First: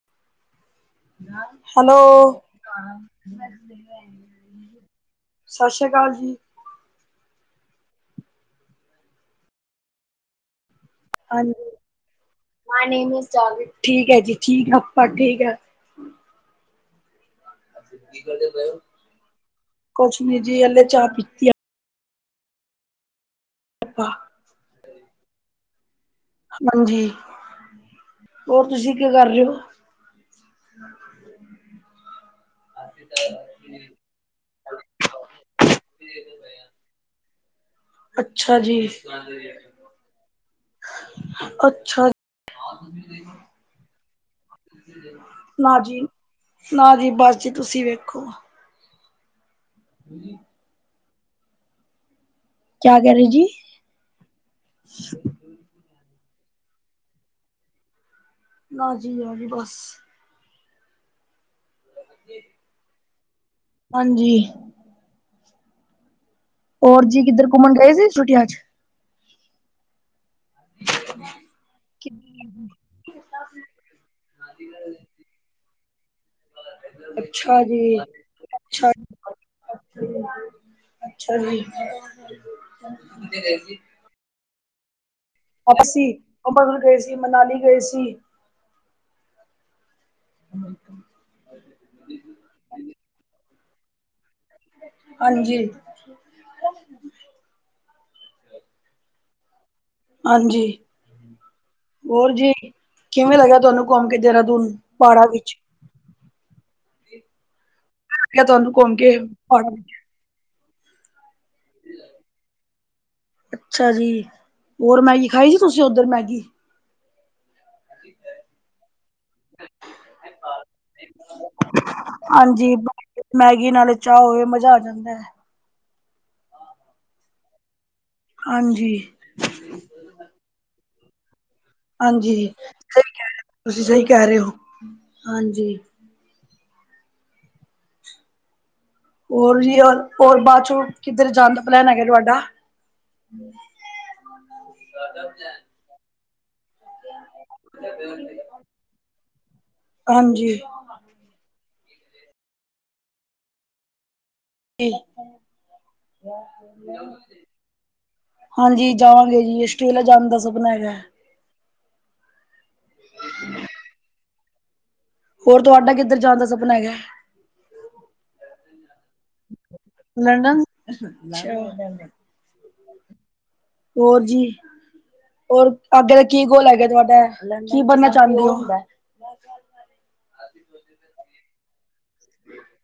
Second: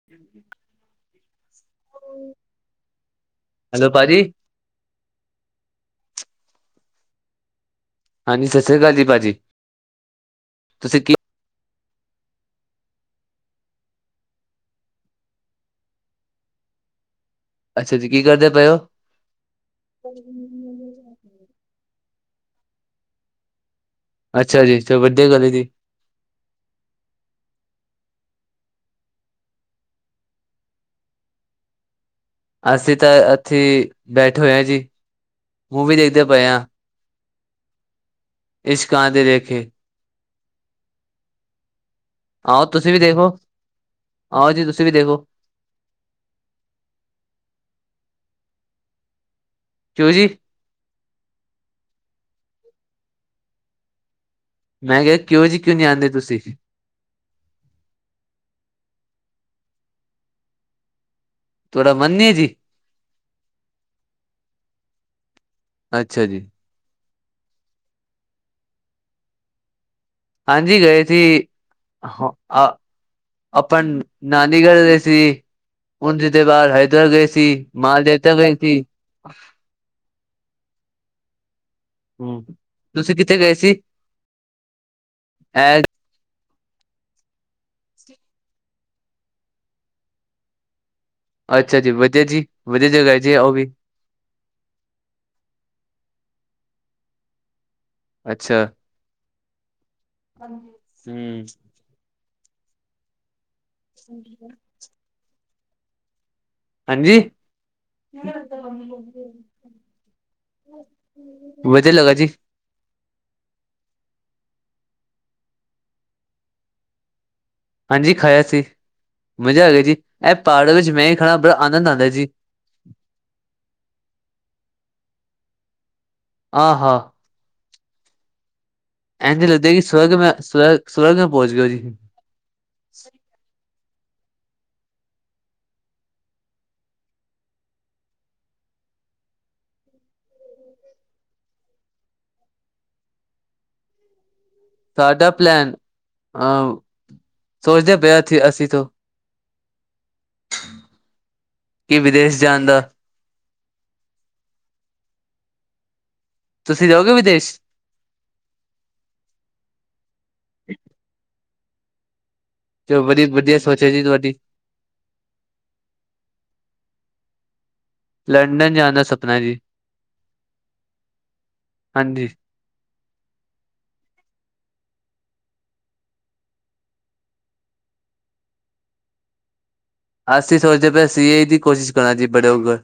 [inaudible] Hello. Hello ਭਾਜੀ ਸਤਿ ਸ੍ਰੀ ਅਕਾਲ ਜੀ। ਹਾਂਜੀ ਸਤਿ ਸ਼੍ਰੀ ਅਕਾਲ ਜੀ ਭਾਜੀ ਤੁਸੀਂ ਕੀ ਹਾਂਜੀ ਠੀਕ ਹੈ ਜੀ ਠੀਕ ਆ ਆਪਾ ਠੀਕ ਆ। ਅੱਛਾ ਜੀ ਕੀ ਕਰਦੇ ਪਏ ਹੋ ਕੁਛ ਨੀ ਜੀ ਹਲੇ ਚਾਹ ਪੀਤੀ ਹੈ ਆਪਾ। ਅੱਛਾ ਜੀ ਚਲੋ ਵਧੀਆ ਗੱਲ ਹੈ ਜੀ। ਹਾਂਜੀ ਹੋਰ ਤੁਸੀਂ ਕਿ ਕਰ ਰਹੇ ਹੋ। [unintelligible] ਅਸੀਂ ਤਾਂ ਇੱਥੇ ਬੈਠੇ ਹੋਏ ਹਾ ਜੀ ਮੂਵੀ ਦੇਖਦੇ ਪਏ ਹਾਂ। ਅੱਛਾ ਜੀ। ਇਸ਼ਕਾਂ ਦੇ ਲੇਖੇ ਅੱਛਾ ਆਓ ਤੁਸੀਂ ਵੀ ਜੀ। ਦੇਖੋ ਆਓ ਜੀ ਤੁਸੀਂ ਵੀ ਦੇਖੋ ਨਾ ਜੀ। ਨਾ ਜੀ ਬਸ ਜੀ ਤੁਸੀਂ ਵੇਖੋ। ਕਿਉ ਜੀ। ਕਿਆ ਕਹਿ ਰਹੇ ਜੀ। ਮੈਂ ਕਿਹਾ ਕਿਉਂ ਜੀ ਕਿਉਂ ਨਹੀਂ ਆਦੇ ਤੁਸੀਂ। ਨਾ ਜੀ, ਨਾ ਜੀ ਬਸ। ਤੁਹਾਡਾ ਮਨ ਨਹੀ ਜੀ। ਹਾਂਜੀ। ਅੱਛਾ ਜੀ। ਹੋਰ ਜੀ ਕਿੱਧਰ ਘੁੰਮਣ ਗਏ ਸੀ ਛੁੱਟੀਆਂ 'ਚ। ਹਾਂਜੀ ਗਏ ਸੀ। ਆਪਾਂ ਨਾਨੀਘਰ ਗਏ ਸੀ। ਉਜ ਤੇ ਬਸ ਏਧਰ ਗਏ ਸੀ। ਅੱਛਾ ਜੀ। ਮਾਲਦੇਵ ਗਏ ਸੀ। [unintelligible] ਅੱਛਾ ਅੱਛਾ ਜੀ। ਹੂੰ ਤੁਸੀਂ ਕਿੱਥੇ ਗਏ ਸੀ। ਐ ਅਸੀਂ ਆਪਾਂ ਥੋੜੇ ਗਏ ਸੀ ਮਨਾਲੀ ਗਏ ਸੀ। ਹਾਂ। ਅੱਛਾ ਜੀ ਵਧੀਆ ਜੀ ਵਧੀਆ ਜਗ੍ਹਾ ਹੈ ਜੀ ਆ ਉਹ ਵੀ। ਹਾਂਜੀ। [inaudible] ਅੱਛਾ। ਹਾਂਜੀ ਹੂੰ ਹੋਰ ਜੀ ਕਿਵੇਂ ਲੱਗਿਆ ਤੁਹਾਨੂੰ। ਘੁੰਮ ਕੇ ਦੇਹਰਾਦੂਨ ਪਹਾੜਾਂ ਵਿੱਚ। ਹਾਂਜੀ। ਫੇ ਤੁਹਾਨੂੰ ਘੁੰਮਕੇ ਪਹਾੜਾਂ ਵਿੱਚ [unintelligible] ਵਧੀਆ ਲੱਗਾ ਜੀ। ਅੱਛਾ ਜੀ ਹੋਰ ਮੈਗੀ ਖਾਈ ਜੀ ਤੁਸੀਂ ਉੱਧਰ ਮੈਗੀ? ਹਾਂਜੀ ਖਾਇਆ ਸੀ ਮਜ਼ਾ ਆ ਗਿਆ ਜੀ ਐ ਪਾੜ ਵਿੱਚ ਮੈਂ ਈ ਖਾਣਾ ਬੜਾ ਆਨੰਦ ਆਂਦਾ ਜੀ। ਹਾਂਜੀ [unintelligible] ਮੈਗੀ ਨਾਲ ਚਾਹ ਹੋਵੇ ਮਜ਼ਾ ਆ ਜਾਂਦੈ। ਆਹਾ। ਹਾਂਜੀ। ਐਂਜ ਲੱਦੇ ਕਿ ਸਵਰਗ ਮੈਂ ਸਵ ਸਵਰਗੈਂ ਪਹੁੰਚ ਗਿਆ ਜੀ। ਹਾਂਜੀ ਸਈ ਕੈ ਰੇ ਤੁਸੀਂ ਸਈ ਕੈ ਰੇ ਓ ਹਾਂਜੀ। ਹੋਰ ਜੀ ਓਰ ਹੋਰ ਬਾਦ ਚੋਂ ਕਿੱਧਰ ਜਾਣ ਦਾ ਪਲੈਨ ਹੈਗਾ ਤੁਹਾਡਾ? ਸਾਡਾ ਪਲੈਨ ਅਹ ਸੋਚਦੇ ਪਏ ਥੀ ਅਸੀਂ ਤੋਂ। ਹਾਂਜੀ। ਕੀ ਵਿਦੇਸ਼ ਜਾਣ ਦਾ। ਤੁਸੀਂ ਜਾਓਗੇ ਵਿਦੇਸ਼ [unintelligible] ਹਾਂਜੀ ਜਾਵਾਂਗੇ ਜੀ ਆਸਟ੍ਰੇਲੀਆ ਜਾਣ ਦਾ ਸਪਨਾ ਹੈਗੈ। ਚਲੋ ਵਧੀਆ ਵਧੀਆ ਸੋਚ ਆ ਜੀ ਤੁਹਾਡੀ। ਹੋਰ ਤੁਹਾਡਾ ਕਿੱਧਰ ਜਾਣ ਦਾ ਸਪਨਾ ਹੈਗੈ? ਲੰਡਨ ਜਾਣ ਦਾ ਸ ਲੰਡਨ [unintelligible] ਅੱਛਾ ਹਾਂਜੀ ਹੋਰ ਜੀ? ਹੋਰ ਅੱਗੇ ਦਾ ਕੀ ਗੋਲ ਹੈਗੈ ਤੁਹਾਡਾ ਕੀ ਬਣਨਾ ਚਾਂਦੇ ਓ? ਅਸੀਂ ਸੋਚਦੇ ਪਏ ਸੀ ਆਈ ਦੀ ਕੋਸ਼ਿਸ਼ ਕਰਨਾ ਜੀ ਬੜੇ ਹੋ ਕੇ।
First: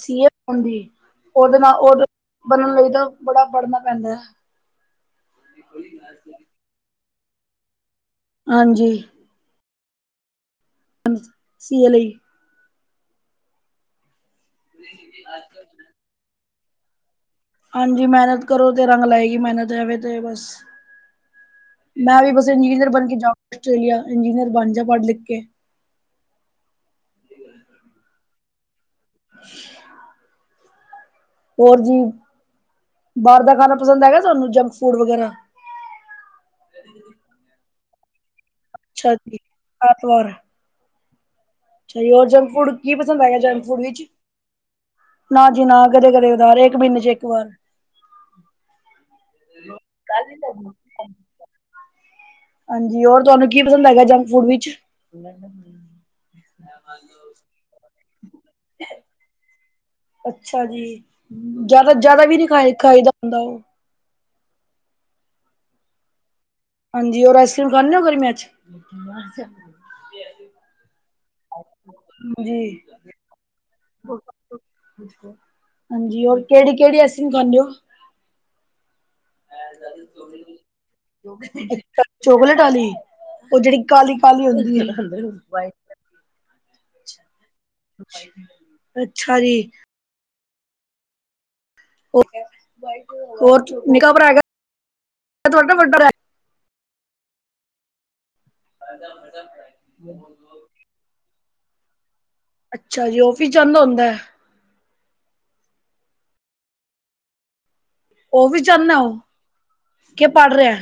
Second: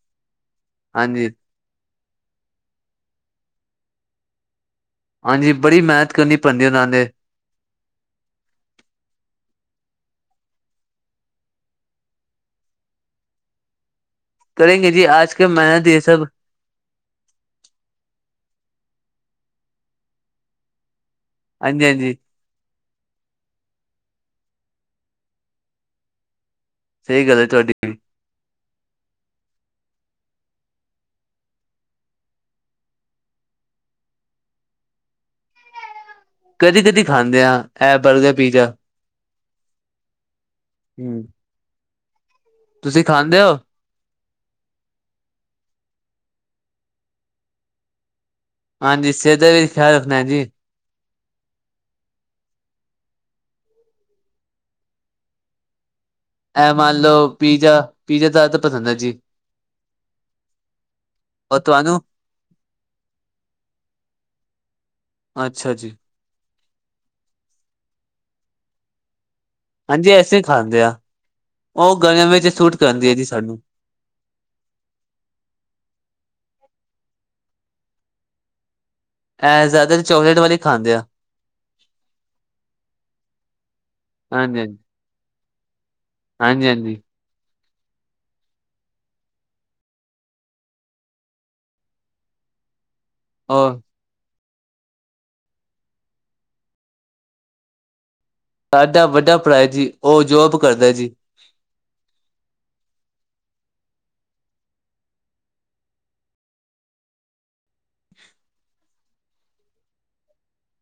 ਸੀ ਏ ਬਣਨ ਦੀ ਹਾਂਜੀ [unintelligible] ਓਦੇ ਨਾਲ ਓ ਬਣਨ ਲਈ ਤਾਂ ਬੜਾ ਪੜਨਾ ਪੈਂਦੈ। ਹਾਂਜੀ ਬੜੀ ਮੇਹਨਤ ਕਰਨੀ ਪੈਂਦੀ ਓਨਾਂ ਦੇ। ਹਾਂਜੀ। ਸੀਏ ਲਈ। ਕਰੇਗੇ ਜੀ ਆਜ ਕੇ ਮੇਹਨਤ ਏ ਸਭ। ਹਾਂਜੀ ਮੇਹਨਤ ਕਰੋ ਤੇ ਰੰਗ ਲਾਏਗੀ ਮੇਹਨਤ ਹੈਵੇ ਤੇ ਬਸ ਹਾਂਜੀ ਹਾਂਜੀ ਮੈਂ ਵੀ ਬਸ ਇੰਜੀਨੀਅਰ ਬਣ ਕੇ ਜਾਓ ਆਸਟ੍ਰੇਲਿਆ ਇੰਜਨੀਅਰ ਬਣ ਜਾ ਪੜ੍ਹ ਲਿਖ ਕੇ। ਸਈ ਗੱਲ ਐ ਤੁਹਾਡੀ। [unintelligible] ਹੋਰ ਜੀ ਬਾਰ ਦਾ ਖਾਣਾ ਪਸੰਦ ਹੈਗਾ ਤੁਹਾਨੂੰ ਜੰਕ ਫੂਡ ਵਗੈਰਾ? ਕਦੀ-ਕਦੀ ਖਾਂਦੇ ਆ, ਐ ਬਰਗਰ ਪੀਜ਼ਾ। ਅੱਛਾ ਜੀ ਐਂਤਵਾਰ। ਹੂੰ। ਅੱਛਾ ਜੀ ਹੋਰ ਜੰਕ ਫੂਡ ਕੀ ਪਸੰਦ ਹੈਗਾ ਹੋ ਜੰਕ ਫੂਡ ਵਿੱਚ? ਨਾ ਜੀ ਨਾ ਕਦੇ-ਕਦੇ ਉਧਾਰ ਇੱਕ ਮਿੰਨੇ ਚ ਇੱਕ ਵਾਰ। ਹਾਂਜੀ ਸਿਹਤ ਦਾ ਵੀ ਖਿਆਲ ਰੱਖਣਾ ਐ ਜੀ। ਹਾਂਜੀ ਹੋਰ ਤੁਹਾਨੂੰ ਕੀ ਪਸੰਦ ਹੈਗਾ ਜੰਕ ਫੂਡ ਵਿਚ? ਐ ਮੰਨ ਲੋ ਪੀਜ਼ਾ, ਪੀਜ਼ਾ ਦਾ ਤਾਂ ਪਸੰਦ ਹੈ ਜੀ ਅੱਛਾ ਜੀ, ਔਰ ਜਿਆਦਾ ਤੁਹਾਨੂੰ ਜਿਆਦਾ ਵੀ ਨੀ ਖਾਈ ਖਾਈਦਾ ਹੁੰਦਾ ਉਹ। ਅੱਛਾ ਜੀ। ਹਾਂਜੀ ਔਰ ਆਈਸਕ੍ਰੀਮ ਖਾਂਨੇ ਓ ਗਰਮੀਆਂ ਚ? ਹਾਂਜੀ ਅਸੀਂ ਖਾਂਦੇ ਆ। ਉਹ ਗਰਮ ਵਿੱਚ ਸੂਟ ਕਰਦੀ ਐ ਜੀ ਸਾਨੂੰ। ਓਕੇ ਹਾਂਜੀ ਹੋਰ ਕਿਹੜੀ-ਕਿਹੜੀ ਆਈਸ ਕ੍ਰੀਮ ਖਾਂਦੇ ਓ? ਐ ਜਾਦਾ ਤਾਂ ਚੌਕਲੇਟ ਵਾਲੀ ਖਾ ਚੋਕਲੇਟ ਵਾਲੀ, ਉਹ ਜਿਹੜੀ ਕਾਲੀ-ਕਾਲੀ ਹੁੰਦੀ। ਬਾਏ ਹਾਂਜੀ-ਹਾਂਜੀ। ਅੱਛਾ ਜੀ ਹੋਰ ਉਹ ਨਿੱਕਾ ਭਰਾ ਹੈਗਾ ਤੁਹਾਡਾ ਵੱਡਾ ਭਰਾ? ਸਾਡਾ ਵੱਡਾ ਭਰਾ ਹੈ ਜੀ ਉਹ ਜੋਬ ਕਰਦਾ ਜੀ। ਅੱਛਾ ਜੀ ਆਫਿਸ ਜਾਂਦਾ ਹੁੰਦਾ? ਆਫਿਸ ਜਾਨਾ ਉਹ ਕਿ ਪੜ੍ਹ ਰਿਹਾ?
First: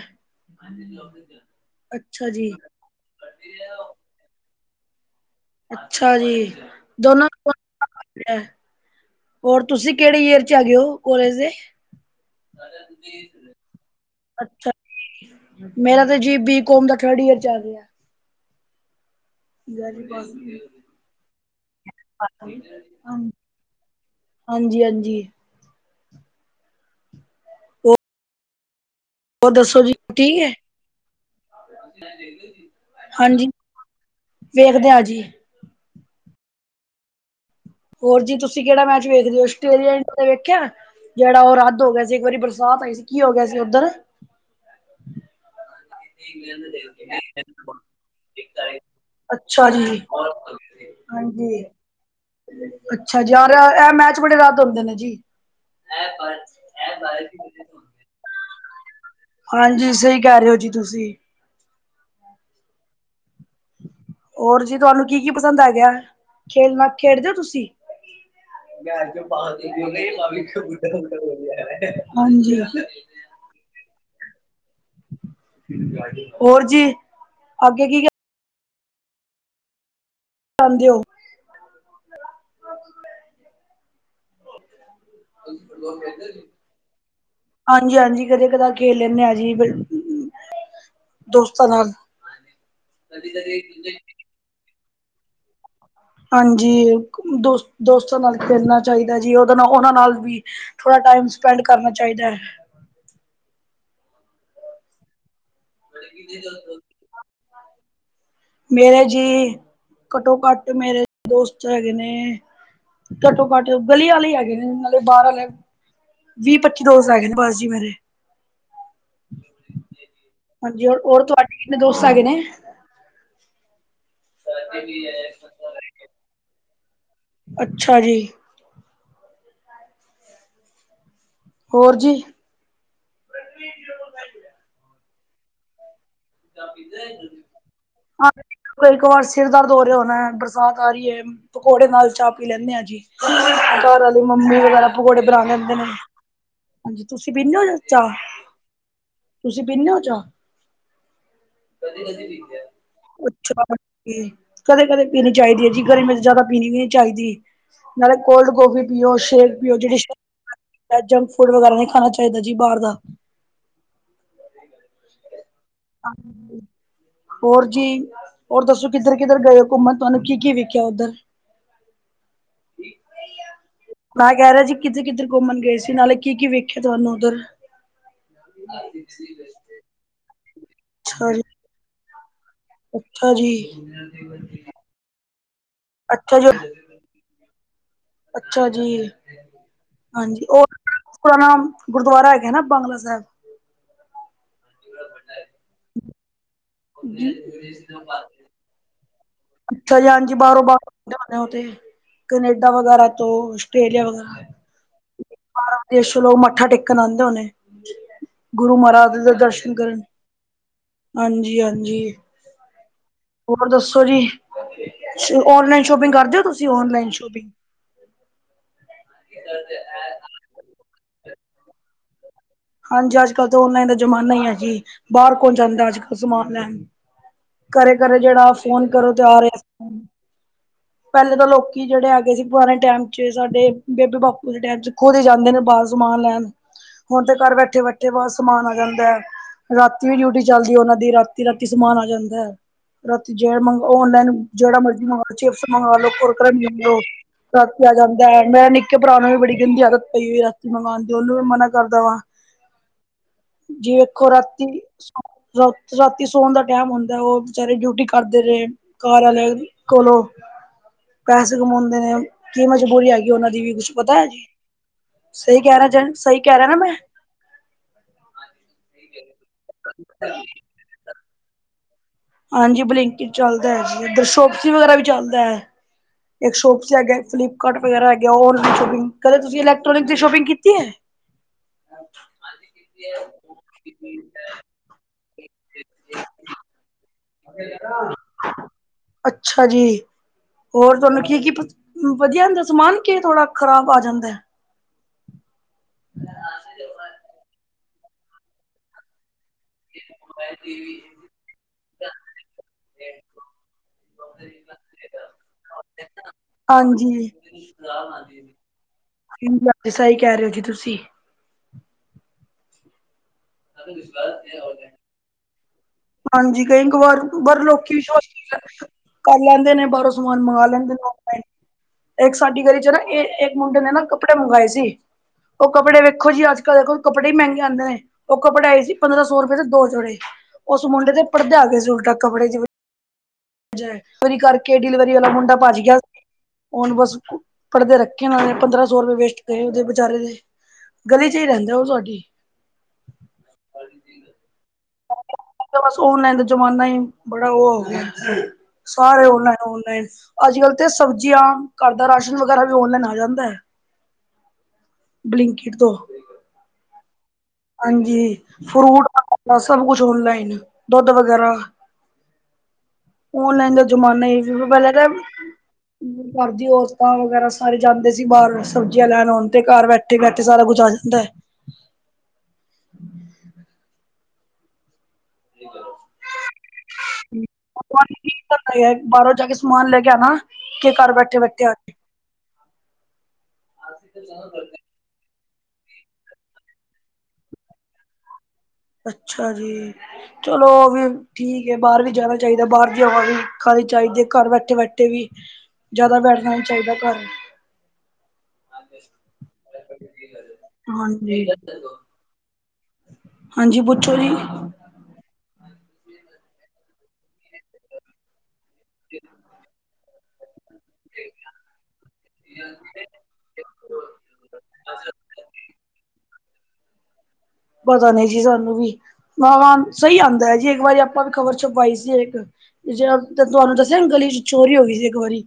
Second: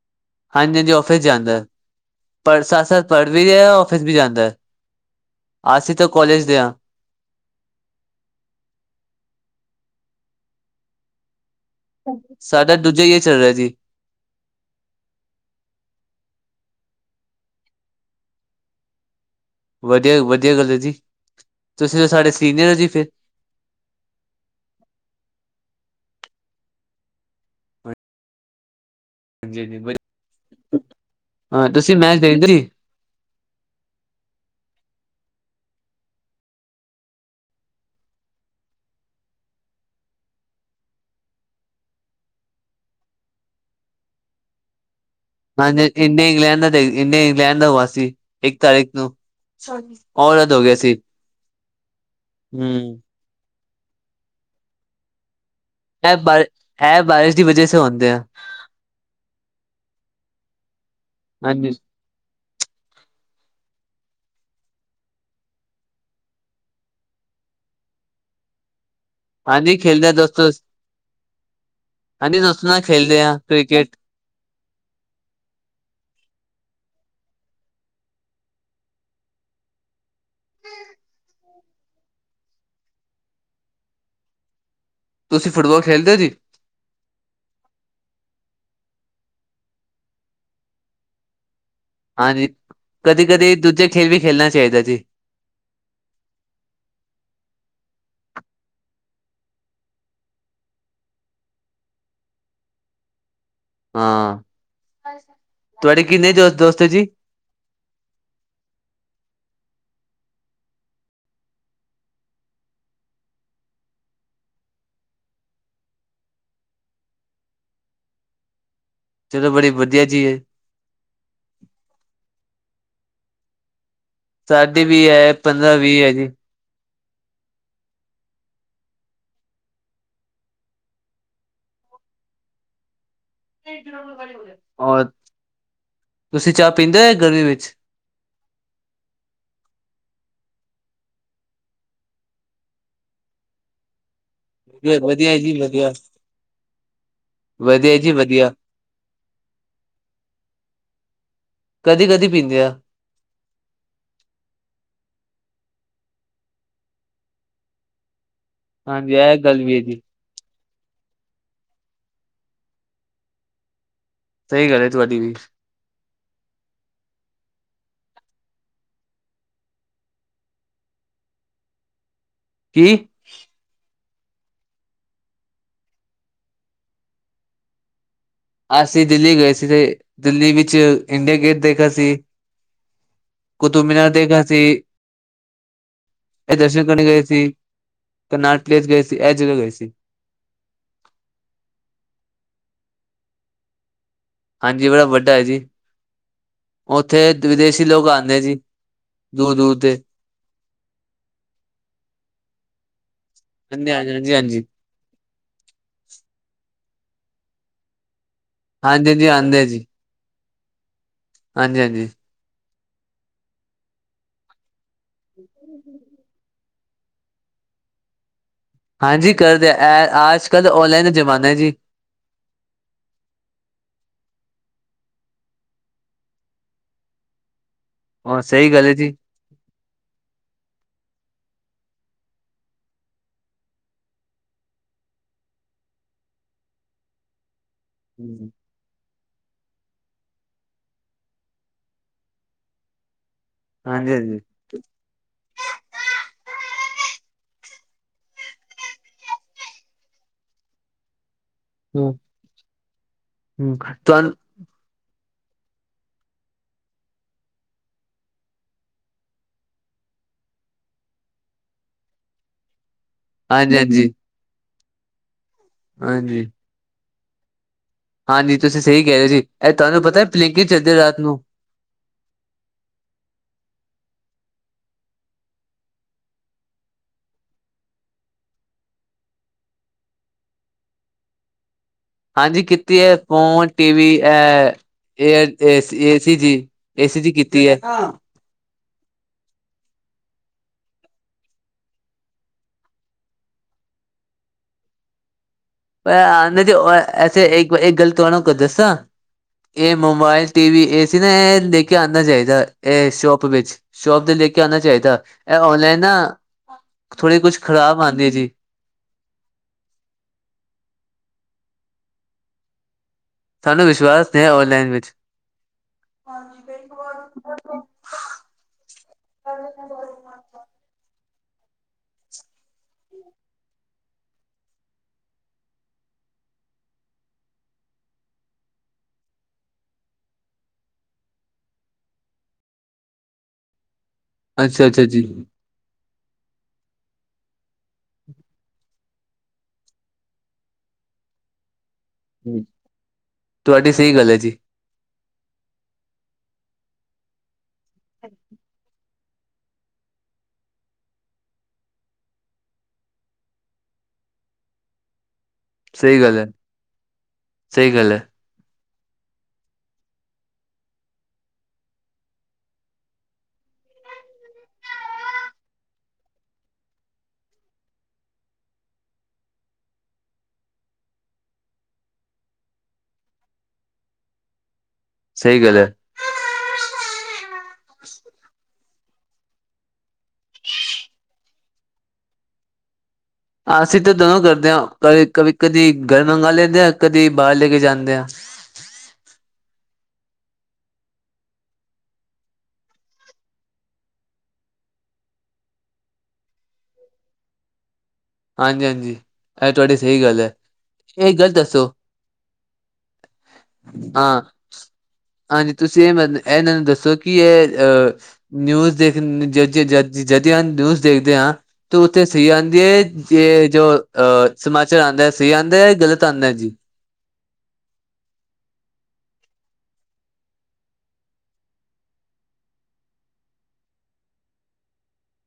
ਹਾਂਜੀ-ਹਾਂਜੀ ਔਫਿਸ ਜਾਂਦਾ, ਅੱਛਾ ਜੀ ਪੜ੍ਹ ਸਾਥ-ਸਾਥ ਪੜ੍ਹ ਵੀ ਰਿਹਾ ਔਫਿਸ ਵੀ ਜਾਂਦਾ। ਅਸੀਂ ਤਾਂ ਅੱਛਾ ਜੀ ਕਾਲਜ ਦੇ ਹਾਂ ਦੋਨਾਂ [unintelligible] ਹੋਰ ਤੁਸੀਂ ਕਿਹੜੇ ਈਅਰ ਚ ਹੈਗੇ ਉਹ ਕੋਲੇਜ ਦੇ? ਸਾਡਾ ਦੂਜਾ ਯੀਅਰ ਚੱਲ ਰਿਹਾ ਜੀ। ਅੱਛਾ ਜੀ ਮੇਰਾ ਤੇ ਜੀ ਬੀ ਕੌਮ ਦਾ ਥਰਡ ਈਅਰ ਚਲ ਰਿਹਾ। ਹਾਂਜੀ, ਵਧੀਆ ਵਧੀਆ ਹਾਂਜੀ, ਗੱਲ ਹੈ ਜੀ ਤੁਸੀਂ ਤਾਂ ਸਾਡੇ ਸੀਨੀਅਰ ਹੋ ਜੀ ਫਿਰ। ਹਾਂਜੀ-ਹਾਂਜੀ। ਹੋਰ ਹਾਂਜੀ ਦੱਸੋ ਜੀ ਹਾਂਜੀ ਠੀਕ ਹੈ? ਹਾਂ ਤੁਸੀਂ ਮੈਚ ਦੇਖਦੇ ਜੀ ਹਾਂਜੀ, ਵੇਖਦੇ ਹਾਂ ਜੀ। ਹੋਰ ਜੀ ਤੁਸੀਂ ਕਿਹੜਾ ਮੈਚ ਵੇਖਦੇ ਹੋ ਆਸਟ੍ਰੇਲੀਆ ਇੰਡੀਆ ਦਾ ਵੇਖਿਆ? ਜਿਹੜਾ ਉਹ ਰੱਦ ਹੋ ਗਿਆ ਸੀ ਇੱਕ ਵਾਰੀ ਬਰਸਾਤ ਆਈ ਸੀ ਕੀ ਹੋ ਗਿਆ ਸੀ ਉੱਧਰ। ਹਾਂਜੀ ਇੰਡੀਆ ਇੰਗਲੈਂਡ ਦਾ ਇੰਡੀਆ ਇੰਗਲੈਂਡ ਦਾ ਹੋਵਾ ਸੀ ਇੱਕ ਤਾਰੀਖ ਨੂੰ। ਅੱਛਾ ਉਹ ਰੱਦ ਹੋ ਗਿਆ ਸੀ। ਹਾਂਜੀ। ਹਮ ਅੱਛਾ ਜੀ ਯਾਰ ਇਹ ਮੈਚ ਬੜੇ ਰੱਦ ਹੁੰਦੇ ਨੇ ਜੀ। ਇਹ ਬਾਰ ਇਹ ਬਾਰਿਸ਼ ਦੀ ਵਜ੍ਹਾ ਤੇ ਹੁੰਦੇ ਆ। ਹਾਂਜੀ ਸਹੀ ਕਹਿ ਰਹੇ ਹੋ ਜੀ ਤੁਸੀਂ। ਹਾਂਜੀ ਹੋਰ ਜੀ ਤੁਹਾਨੂੰ ਕੀ-ਕੀ ਪਸੰਦ ਹੈਗਾ, ਖੇਲਨਾ ਖੇਡਦੇ ਹੋ ਤੁਸੀਂ? ਹਾਂਜੀ ਖੇਲਦੇ ਆ ਦੋਸਤੋ ਹਾਂਜੀ ਦੋਸਤੋ ਨਾਲ ਖੇਲਦੇ ਆ ਕ੍ਰਿਕਟ ਹੋਰ ਜੀ, ਅੱਗੇ ਕੀ ਕਰਦੇ ਓ? ਤੁਸੀਂ ਫੁੱਟਬਾਲ ਖੇਲਦੇ ਹੋ ਜੀ [unintelligible] ਹਾਂਜੀ-ਹਾਂਜੀ ਕਦੇ ਕਦਾ ਖੇਲ ਲੈਨੇ ਆ ਜੀ। ਦੋਸਤਾਂ ਨਾਲ। ਹਾਂਜੀ, ਕਦੀ-ਕਦੀ ਦੂਜੇ ਖੇਲ ਵੀ ਖੇਲਣਾ ਚਾਹੀਦਾ ਜੀ। ਹਾਂਜੀ ਦੋਸਤ ਦੋਸਤਾਂ ਨਾਲ ਖੇਲਣਾ ਚਾਹੀਦਾ ਜੀ ਉਹਦੇ ਨਾਲ ਉਹਨਾਂ ਨਾਲ ਵੀ ਥੋੜਾ ਟਾਈਮ ਸਪੈਂਡ ਕਰਨਾ ਚਾਹੀਦਾ ਹੈ। ਹਾਂ, ਤੁਹਾਡੇ ਕਿੰਨੇ ਦੋਸਤ ਦੋਸਤ ਆ ਜੀ? ਮੇਰੇ ਜੀ ਘੱਟੋ ਘੱਟ ਮੇਰੇ ਦੋਸਤ ਹੈਗੇ ਨੇ। ਘੱਟੋ ਘੱਟ ਗਲੀ ਵਾਲੇ ਹੈਗੇ ਨੇ ਨਾਲੇ ਬਾਹਰ ਵਾਲੇ ਵੀਹ ਪੱਚੀ ਦੋਸਤ ਹੈਗੇ ਨੇ ਬਸ ਜੀ ਮੇਰੇ। ਚਲੋ ਬੜੀ ਵਧੀਆ ਚੀਜ਼ ਏ। ਹਾਂਜੀ ਹੋਰ ਹੋਰ ਤੁਹਾਡੇ ਕਿੰਨੇ ਦੋਸਤ ਹੈਗੇ ਨੇ। ਸਾਡੇ ਵੀ ਹੈ ਪੰਦਰਾਂ ਵੀਹ ਹੈ ਜੀ। ਅੱਛਾ ਜੀ ਹੋਰ ਜੀ। ਹੋਰ ਤੁਸੀਂ ਚਾਹ ਪੀਂਦੇ ਹੋ ਐ ਗਰਮੀ ਵਿੱਚ। ਹਾਂ ਇੱਕ ਵਾਰ ਸਿਰ ਦਰਦ ਹੋ ਰਿਹਾ ਹੋਣਾ ਬਰਸਾਤ ਆ ਰਹੀ ਹੈ। ਪਕੌੜੇ ਨਾਲ ਚਾਹ ਪੀ ਲੈਂਦੇ ਆ ਜੀ। ਮੰਮੀ ਵਗੈਰਾ ਪਕੌੜੇ ਵਧੀਆ ਬਣਾ ਜੀ ਲੈਂਦੇ ਵਧੀਆ, ਨੇ। ਤੁਸੀਂ ਪੀਂਦੇ ਹੋ ਵਧੀਆ ਜੀ ਚਾਹ। ਵਧੀਆ, ਤੁਸੀਂ ਪੀਨੇ ਹੋ ਚਾਹ। ਕਦੇ ਕਦੀ ਕਦੇ ਕਦੀ ਪੀਨੇ ਪੀਂਦੇ ਆ। ਅੱਛਾ ਜੀ। ਕਦੇ-ਕਦੇ ਪੀਣੀ ਚਾਹੀਦੀ ਹੈ ਜੀ, ਗਰਮੀ ਚ ਜ਼ਿਆਦਾ ਪੀਣੀ ਵੀ ਨੀ ਚਾਹੀਦੀ। ਨਾਲੇ ਕੋਲਡ ਕੋੋਫੀ ਹਾਂਜੀ ਪੀਓ ਇਹ ਸ਼ੇਕ ਗੱਲ ਵੀ ਪੀਓ ਹੈ ਜਿਹੜੀ ਜੀ, ਜੰਕ ਫੂਡ ਵਗੈਰਾ ਨਹੀਂ ਖਾਣਾ ਚਾਹੀਦਾ ਜੀ ਬਾਹਰ ਦਾ। ਸਹੀ ਗੱਲ ਏ ਤੁਹਾਡੀ ਵੀ। [inaudible] ਹੋਰ ਜੀ ਹੋਰ ਦੱਸੋ ਕਿੱਧਰ ਕਿੱਧਰ ਗਏ ਹੋ ਘੁੰਮਣ ਤੁਹਾਨੂੰ ਕੀ ਕੀ ਵਿਖਿਆ ਉੱਧਰ। [inaudible] ਕੀ ਮੈਂ ਕਹਿ ਰਿਹਾ ਜੀ ਕਿਥੇ ਕਿਥੇ ਘੁੰਮਣ ਗਏ ਸੀ ਨਾਲੇ ਕੀ ਕੀ ਵੇਖਿਆ ਤੁਹਾਨੂੰ ਉਧਰ। ਅਸੀਂ ਦਿੱਲੀ ਗਏ ਸੀ। ਤੇ ਦਿੱਲੀ ਵਿੱਚ ਅੱਛਾ ਇੰਡੀਆ ਜੀ, ਗੇਟ ਦੇਖਿਆ ਸੀ। ਅੱਛਾ ਕੁਤੁਬ ਜੀ, ਮੀਨਾਰ ਦੇਖਿਆ ਸੀ। ਅੱਛਾ ਇਹ ਜੀ, ਦਰਸ਼ਨ ਕਰਨੀ ਗਏ ਸੀ। ਕਰਨਾਟ ਅੱਛਾ ਜੀ। ਪਲੇਸ ਗਏ ਸੀ, ਇਹ ਜਗ੍ਹਾ ਗਏ ਸੀ, ਹਾਂਜੀ ਉਹ ਆਪਣਾ ਗੁਰਦੁਆਰਾ ਹੈਗਾ ਨਾ ਬਾਂਗਲਾ ਸਾਹਿਬ। ਹਾਂਜੀ ਬੜਾ ਵੱਡਾ ਹੈ ਜੀ। ਉੱਥੇ ਵਿਦੇਸ਼ੀ ਲੋਕ ਆਉਂਦੇ ਆ ਜੀ। ਦੂਰ ਦੂਰ ਦੇ, ਅੱਛਾ ਜੀ। ਹਾਂਜੀ ਬਾਹਰੋਂ ਬਾਹਰੋਂ ਜਾਣੇ ਆਦੇ ਉਥੇ। ਕਨੇਡਾ ਵਗੈਰਾ ਤੋਂ ਹਾਂਜੀ ਆਸਟ੍ਰੇਲੀਆ ਹਾਂਜੀ ਹਾਂਜੀ। ਵਗੈਰਾ ਹਾਂਜੀ ਤੋ। ਬਾਹਰੋ ਦੇਸ਼ ਚੋਂ ਲੋਕ ਮੱਥਾ ਟੇਕਣ ਆਉਂਦੇ ਹੋਣੇ ਗੁਰੂ ਮਹਾਰਾਜ ਹਾਂਜੀ ਹਾਂਜੀ ਦੇ ਆਉਂਦੇ ਦਰਸ਼ਨ ਜੀ, ਕਰਨ। ਹਾਂਜੀ ਹਾਂਜੀ। ਹਾਂਜੀ-ਹਾਂਜੀ। ਹੋਰ ਦੱਸੋ ਜੀ ਔਨਲਾਈਨ ਸ਼ੋਪਿੰਗ ਕਰਦੇ ਹੋ ਤੁਸੀਂ ਓਨਲਾਈਨ ਸ਼ੋਪਿੰਗ। [inaudible] ਹਾਂਜੀ ਕਰਦੇ ਅਜ ਕੱਲ੍ਹ ਔਨਲਾਈਨ ਦਾ ਜ਼ਮਾਨਾ ਹੈ ਜੀ। ਹਾਂਜੀ ਅੱਜ ਕੱਲ੍ਹ ਤਾਂ ਔਨਲਾਈਨ ਦਾ ਜ਼ਮਾਨਾ ਹੀ ਹੈ ਜੀ ਬਾਹਰ ਕੌਣ ਜਾਂਦਾ ਅੱਜ ਕੱਲ੍ਹ ਸਮਾਨ ਲੈਣ। ਘਰੇ ਘਰੇ ਜਿਹੜਾ ਸਹੀ ਗੱਲ ਫੋਨ ਹੈ ਜੀ, ਕਰੋ ਤੇ ਆ ਰਿਹਾ। ਪਹਿਲੇ ਤਾਂ ਲੋਕੀ ਜਿਹੜੇ ਹੈਗੇ ਸੀ ਪੁਰਾਣੇ ਟਾਈਮ ਚ ਸਾਡੇ ਬੇਬੇ ਬਾਪੂ ਦੇ ਟਾਈਮ ਚ ਖੁਦ ਹੀ ਜਾਂਦੇ ਨੇ ਬਾਹਰ ਸਮਾਨ ਲੈਣ ਹੁਣ ਤੇ ਘਰ ਬੈਠੇ ਬੈਠੇ ਬਸ ਹਾਂਜੀ ਸਮਾਨ ਆ ਜਾਂਦਾ ਹੈ। ਰਾਤੀ ਵੀ ਡਿਊਟੀ ਚੱਲਦੀ ਉਹਨਾ ਦੀ ਰਾਤੀ ਰਾਤੀ ਸਮਾਨ ਆ ਜਾਂਦਾ ਹੈ ਰਾਤੀ ਜਿਹੜ ਮੰਗ ਔਨਲਾਈਨ ਹਾਂਜੀ। ਜਿਹੜਾ ਮਰਜ਼ੀ ਮੰਗਵਾ ਲੋ ਚਿਪਸ ਮੰਗਵਾ ਲੋੋ ਕੁਰਕੁਰੇ ਮੰਗਾ ਲੋ ਰਾਤੀ ਆ ਜਾਂਦਾ ਹੈ ਮੇਰੇ ਨਿੱਕੇ ਭਰਾ ਨੂੰ ਵੀ ਬੜੀ ਗੰਦੀ ਆਦਤ ਪਈ ਹੋਈ ਰਾਤੀ ਮੰਗਵਾਉਣ ਦੀ ਉਹਨੂੰ ਵੀ ਮਨਾ ਕਰਦਾ ਹੂੰ, ਵਾਂ। ਹੂੰ ਜੀ ਵੇਖੋ ਤੁਹਾਨੂੰ ਰਾਤੀ ਰਾਤੀ ਸੌਣ ਦਾ ਟਾਈਮ ਹੁੰਦਾ ਉਹ ਵਿਚਚਾਰੇ ਡਿਊਟੀ ਕਰਦੇ ਰਹੇ। ਘਰ ਵਾਲੇ ਕੋਲੋਂ ਪੈਸੇ ਕਮਾਉਂਦੇ ਨੇ ਕੀ ਮਜਬੂਰੀ ਹੈਗੀ। ਉਹਨਾਂ ਦੀ ਵੀ ਕੁੱਛ ਹਾਂਜੀ-ਹਾਂਜੀ, ਹਾਂਜੀ। ਪਤਾ ਹੈ ਜੀ ਸਹੀ ਕਹਿ ਰਿਹਾ ਜ ਸਹੀ ਹਾਂਜੀ ਕਹਿ ਰਿਹਾ ਨਾ ਮੈਂ। ਹਾਂਜੀ ਤੁਸੀਂ ਸਹੀ ਕਹਿ ਰਹੇ ਜੀ ਇਹ ਤੁਹਾਨੂੰ ਪਤਾ ਪਲਿੰਕ ਚੱਲਦੇ ਰਾਤ ਨੂੰ। ਹਾਂਜੀ ਬਲਿੰਕਿਟ ਚੱਲਦਾ ਹੈ ਜੀ। ਇਧਰ ਸੋਪਸੀ ਵਗੈਰਾ ਵੀ ਚੱਲਦਾ ਹੈ। ਇੱਕ ਸ਼ੋਪਸੀ ਹੈਗਾ ਫਲਿਪਕਾਰਟ ਵਗੈਰਾ ਹੈਗਾ ਔਨਲਾਈਨ ਸ਼ੋਪਿੰਗ ਕਦੇ ਤੁਸੀਂ ਇਲੈਕਟੋਨਿਕ ਦੀ ਸ਼ੋਪਿੰਗ ਕੀਤੀ ਹੈ। [inaudible] ਹਾਂਜੀ ਕੀਤੀ ਹੈ ਫੋਨ ਟੀਵੀ ਅ ਏ ਏ ਸੀ ਜੀ। ਏ ਸੀ ਜੀ ਕੀਤੀ ਹੈ। ਅੱਛਾ ਜੀ। ਹੋਰ ਤੁਹਾਨੂੰ ਕੀ ਕੀ ਵਧੀਆ ਆਦਾ ਸਮਾਨ ਕਿ ਥੋੜ੍ਹਾ ਖ਼ਰਾਬ ਆ ਜਾਂਦਾ ਏ। [unintelligible] ਇਹ ਮੋਬਾਇਲ ਟੀ ਵੀ ਇਹ ਸੀ ਨਾ ਇਹ ਦੇ ਕੇ ਆਉਣਾ ਚਾਹੀਦਾ ਇਹ ਸ਼ੋਪ ਵਿੱਚ। ਸ਼ੋਪ ਦੇ ਲੈ ਕੇ ਆਉਣਾ ਚਾਹੀਦਾ ਇਹ ਔਨਲਾਈਨ ਨਾ ਹਾਂਜੀ ਥੋੜ੍ਹੀ ਕੁਛ ਖ਼ਰਾਬ ਆਉਂਦੀ ਹੈ ਜੀ। ਸਹੀ ਕਹਿ ਰਹੇ ਹੋ ਜੀ ਤੁਸੀਂ। ਵਿਸ਼ਵਾਸ ਨੇ ਔਨਲਾਈਨ ਵਿੱਚ। ਹਾਂਜੀ ਕਈ ਇੱਕ ਵਾਰ ਪਰ ਲੋਕੀ ਵਿਸ਼ਵਾਸ ਕਰ ਲੈਂਦੇ ਨੇ ਬਾਹਰੋਂ। ਸਮਾਨ ਮੰਗਾ ਲੈਂਦੇ ਨ। ਇੱਕ ਸਾਡੀ ਗਲੀ ਚ ਨਾ ਇੱਕ ਮੁੰਡੇ ਨੇ ਨਾ ਕੱਪੜੇ ਮੰਗਵਾਏ ਸੀ। ਉਹ ਕੱਪੜ ਵੇਖੋ ਜੀ ਅੱਜ ਕੱਲ ਦੇਖੋ ਕੱਪੜੇ ਹੀ ਮਹਿੰਗੇ ਆਉਂਦੇ ਨੇ। ਉਹ ਕੱਪੜਾਏ ਸੀ ਪੰਦਰਾਂ ਸੌ ਰੁਪਏ ਦੇ ਦੋ ਜੋੜੇ ਉਸ ਮੁੰਡੇ ਤੇ ਗਏ ਸੀ ਉਲਟਾ ਕਪੜੇ ਕਰਕੇ ਅੱਛਾ-ਅੱਛਾ ਡਿਲੀਵਰੀ ਜੀ। ਵਾਲਾ ਮੁੰਡਾ ਭੱਜ ਗਿਆ ਹੁਣ ਬਸ ਪੜ੍ਹਦੇ ਰੱਖੇ ਪੰਦਰਾਂ ਸੌ ਰੁਪਏ ਵੇਸਟ ਕਰ ਉਹਦੇ ਬੇਚਾਰੇ ਦੇ ਗਲੀ ਚ ਹੀ ਰਹਿੰਦਾ ਉਹ ਤੁਹਾਡੀ ਤੁਹਾਡੀ ਸਹੀ ਗੱਲ ਹੈ ਜੀ ਬਸ ਓਨਲਾਈਨ ਦਾ ਜ਼ਮਾਨਾ ਹੀ ਬੜਾ ਉਹ ਹੋ ਗਿਆ ਸਾਰੇ ਔਨਲਾਈਨ-ਔਨਲਾਈਨ ਅੱਜ ਕਲ੍ਹ ਤੇ ਸਬਜ਼ੀਆਂ ਘਰ ਦਾ ਰਾਸ਼ਨ ਵਗੈਰਾ ਵੀ ਔਨਲਾਈਨ ਆ ਜਾਂਦਾ ਹੈ ਬਲਿੰਕਟ ਤੋਂ ਗੱਲ ਹੈ ਸਹੀ ਗੱਲ ਹਾਂਜੀ ਹੈ ਫਰੂਟ ਸਬ ਕੁਛ ਓਨਲਾਈਨ ਦੁੱਧ ਵਗੈਰਾ ਓਨਲਾਈਨ ਦਾ ਜ਼ਮਾਨਾ ਸੀ ਪਹਿਲਾਂ ਤਾਂ ਘਰ ਦੀ ਔਰਤਾਂ ਵਗੈਰਾ ਸਾਰੇ ਜਾਂਦੇ ਸੀ ਬਾਹਰ ਸਬਜ਼ੀਆਂ ਲੈਣ ਆਉਣ ਤੇ ਘਰ ਬੈਠੇ-ਬੈਠੇ ਸਾਰਾ ਕੁੱਝ ਆ ਜਾਂਦਾ ਹੈ ਸਹੀ ਗੱਲ ਐ ਬਾਹਰੋਂ ਜਾ ਕੇ ਸਮਾਨ ਲੈ ਕੇ ਆਣਾ ਕਿ ਘਰ ਬੈਠੇ-ਬੈਠੇ ਆ ਅਸੀਂ ਤਾਂ ਦੋਨੋਂ ਕਰਦੇ ਹਾਂ ਕ ਕਦੇ ਕਦੀ ਘਰ ਮੰਗਾ ਲੈਂਦੇ ਹਾਂ ਕਦੀ ਬਾਹਰ ਲੈ ਕੇ ਜਾਂਦੇ ਹਾਂ ਅੱਛਾ ਜੀ ਚਲੋ ਵੀ ਠੀਕ ਏ ਬਾਹਰ ਵੀ ਜਾਣਾ ਚਾਹੀਦਾ ਬਾਹਰ ਜਾਵਾਂ ਵੀ ਖਾਣੀ ਚਾਹੀਦੀ ਹੈ ਘਰ ਬੈਠੇ-ਬੈਠੇ ਵੀ ਜ਼ਿਆਦਾ ਬੈਠਣਾ ਨਹੀਂ ਚਾਹੀਦਾ ਘਰ ਹਾਂਜੀ-ਹਾਂਜੀ ਇਹ ਤੁਹਾਡੀ ਸਹੀ ਗੱਲ ਹੈ ਇਹ ਹਾਂਜੀ ਗੱਲ ਦੱਸੋ ਹਾਂਜੀ ਪੁੱਛੋ ਜੀ ਹਾਂ ਹਾਂਜੀ ਤੁਸੀਂ ਇਹ ਮ ਇਹਨਾਂ ਨੂੰ ਦੱਸੋ ਕਿ ਇਹ ਅਹ ਨਿਊਜ਼ ਦੇਖ ਜ ਜਦੀ ਨਿਊਜ਼ ਦੇਖਦੇ ਹਾਂ ਤੇ ਉੱਥੇ ਸਹੀ ਆਂਦੀ ਹੈ ਇਹ ਜੋ ਅਹ ਸਮਾਚਾਰ ਆਉਂਦਾ ਸਹੀ ਆਉਂਦਾ ਹੈ ਗ਼ਲਤ ਆਉਂਦਾ ਜੀ ਪਤਾ ਨਹੀਂ ਜੀ ਸਾਨੂੰ ਵੀ ਹ ਸਹੀ ਆਉਂਦਾ ਜੀ ਇੱਕ ਵਾਰੀ ਆਪਾਂ ਵੀ ਖ਼ਬਰ ਛੁਪਾਈ ਸੀ ਇੱਕ ਜਿਹੜਾ ਤੁਹਾਨੂੰ ਦੱਸਿਆ ਗਲੀ ਚ ਚੋਰੀ ਹੋ ਗਈ ਸੀ ਇੱਕ ਵਾਰੀ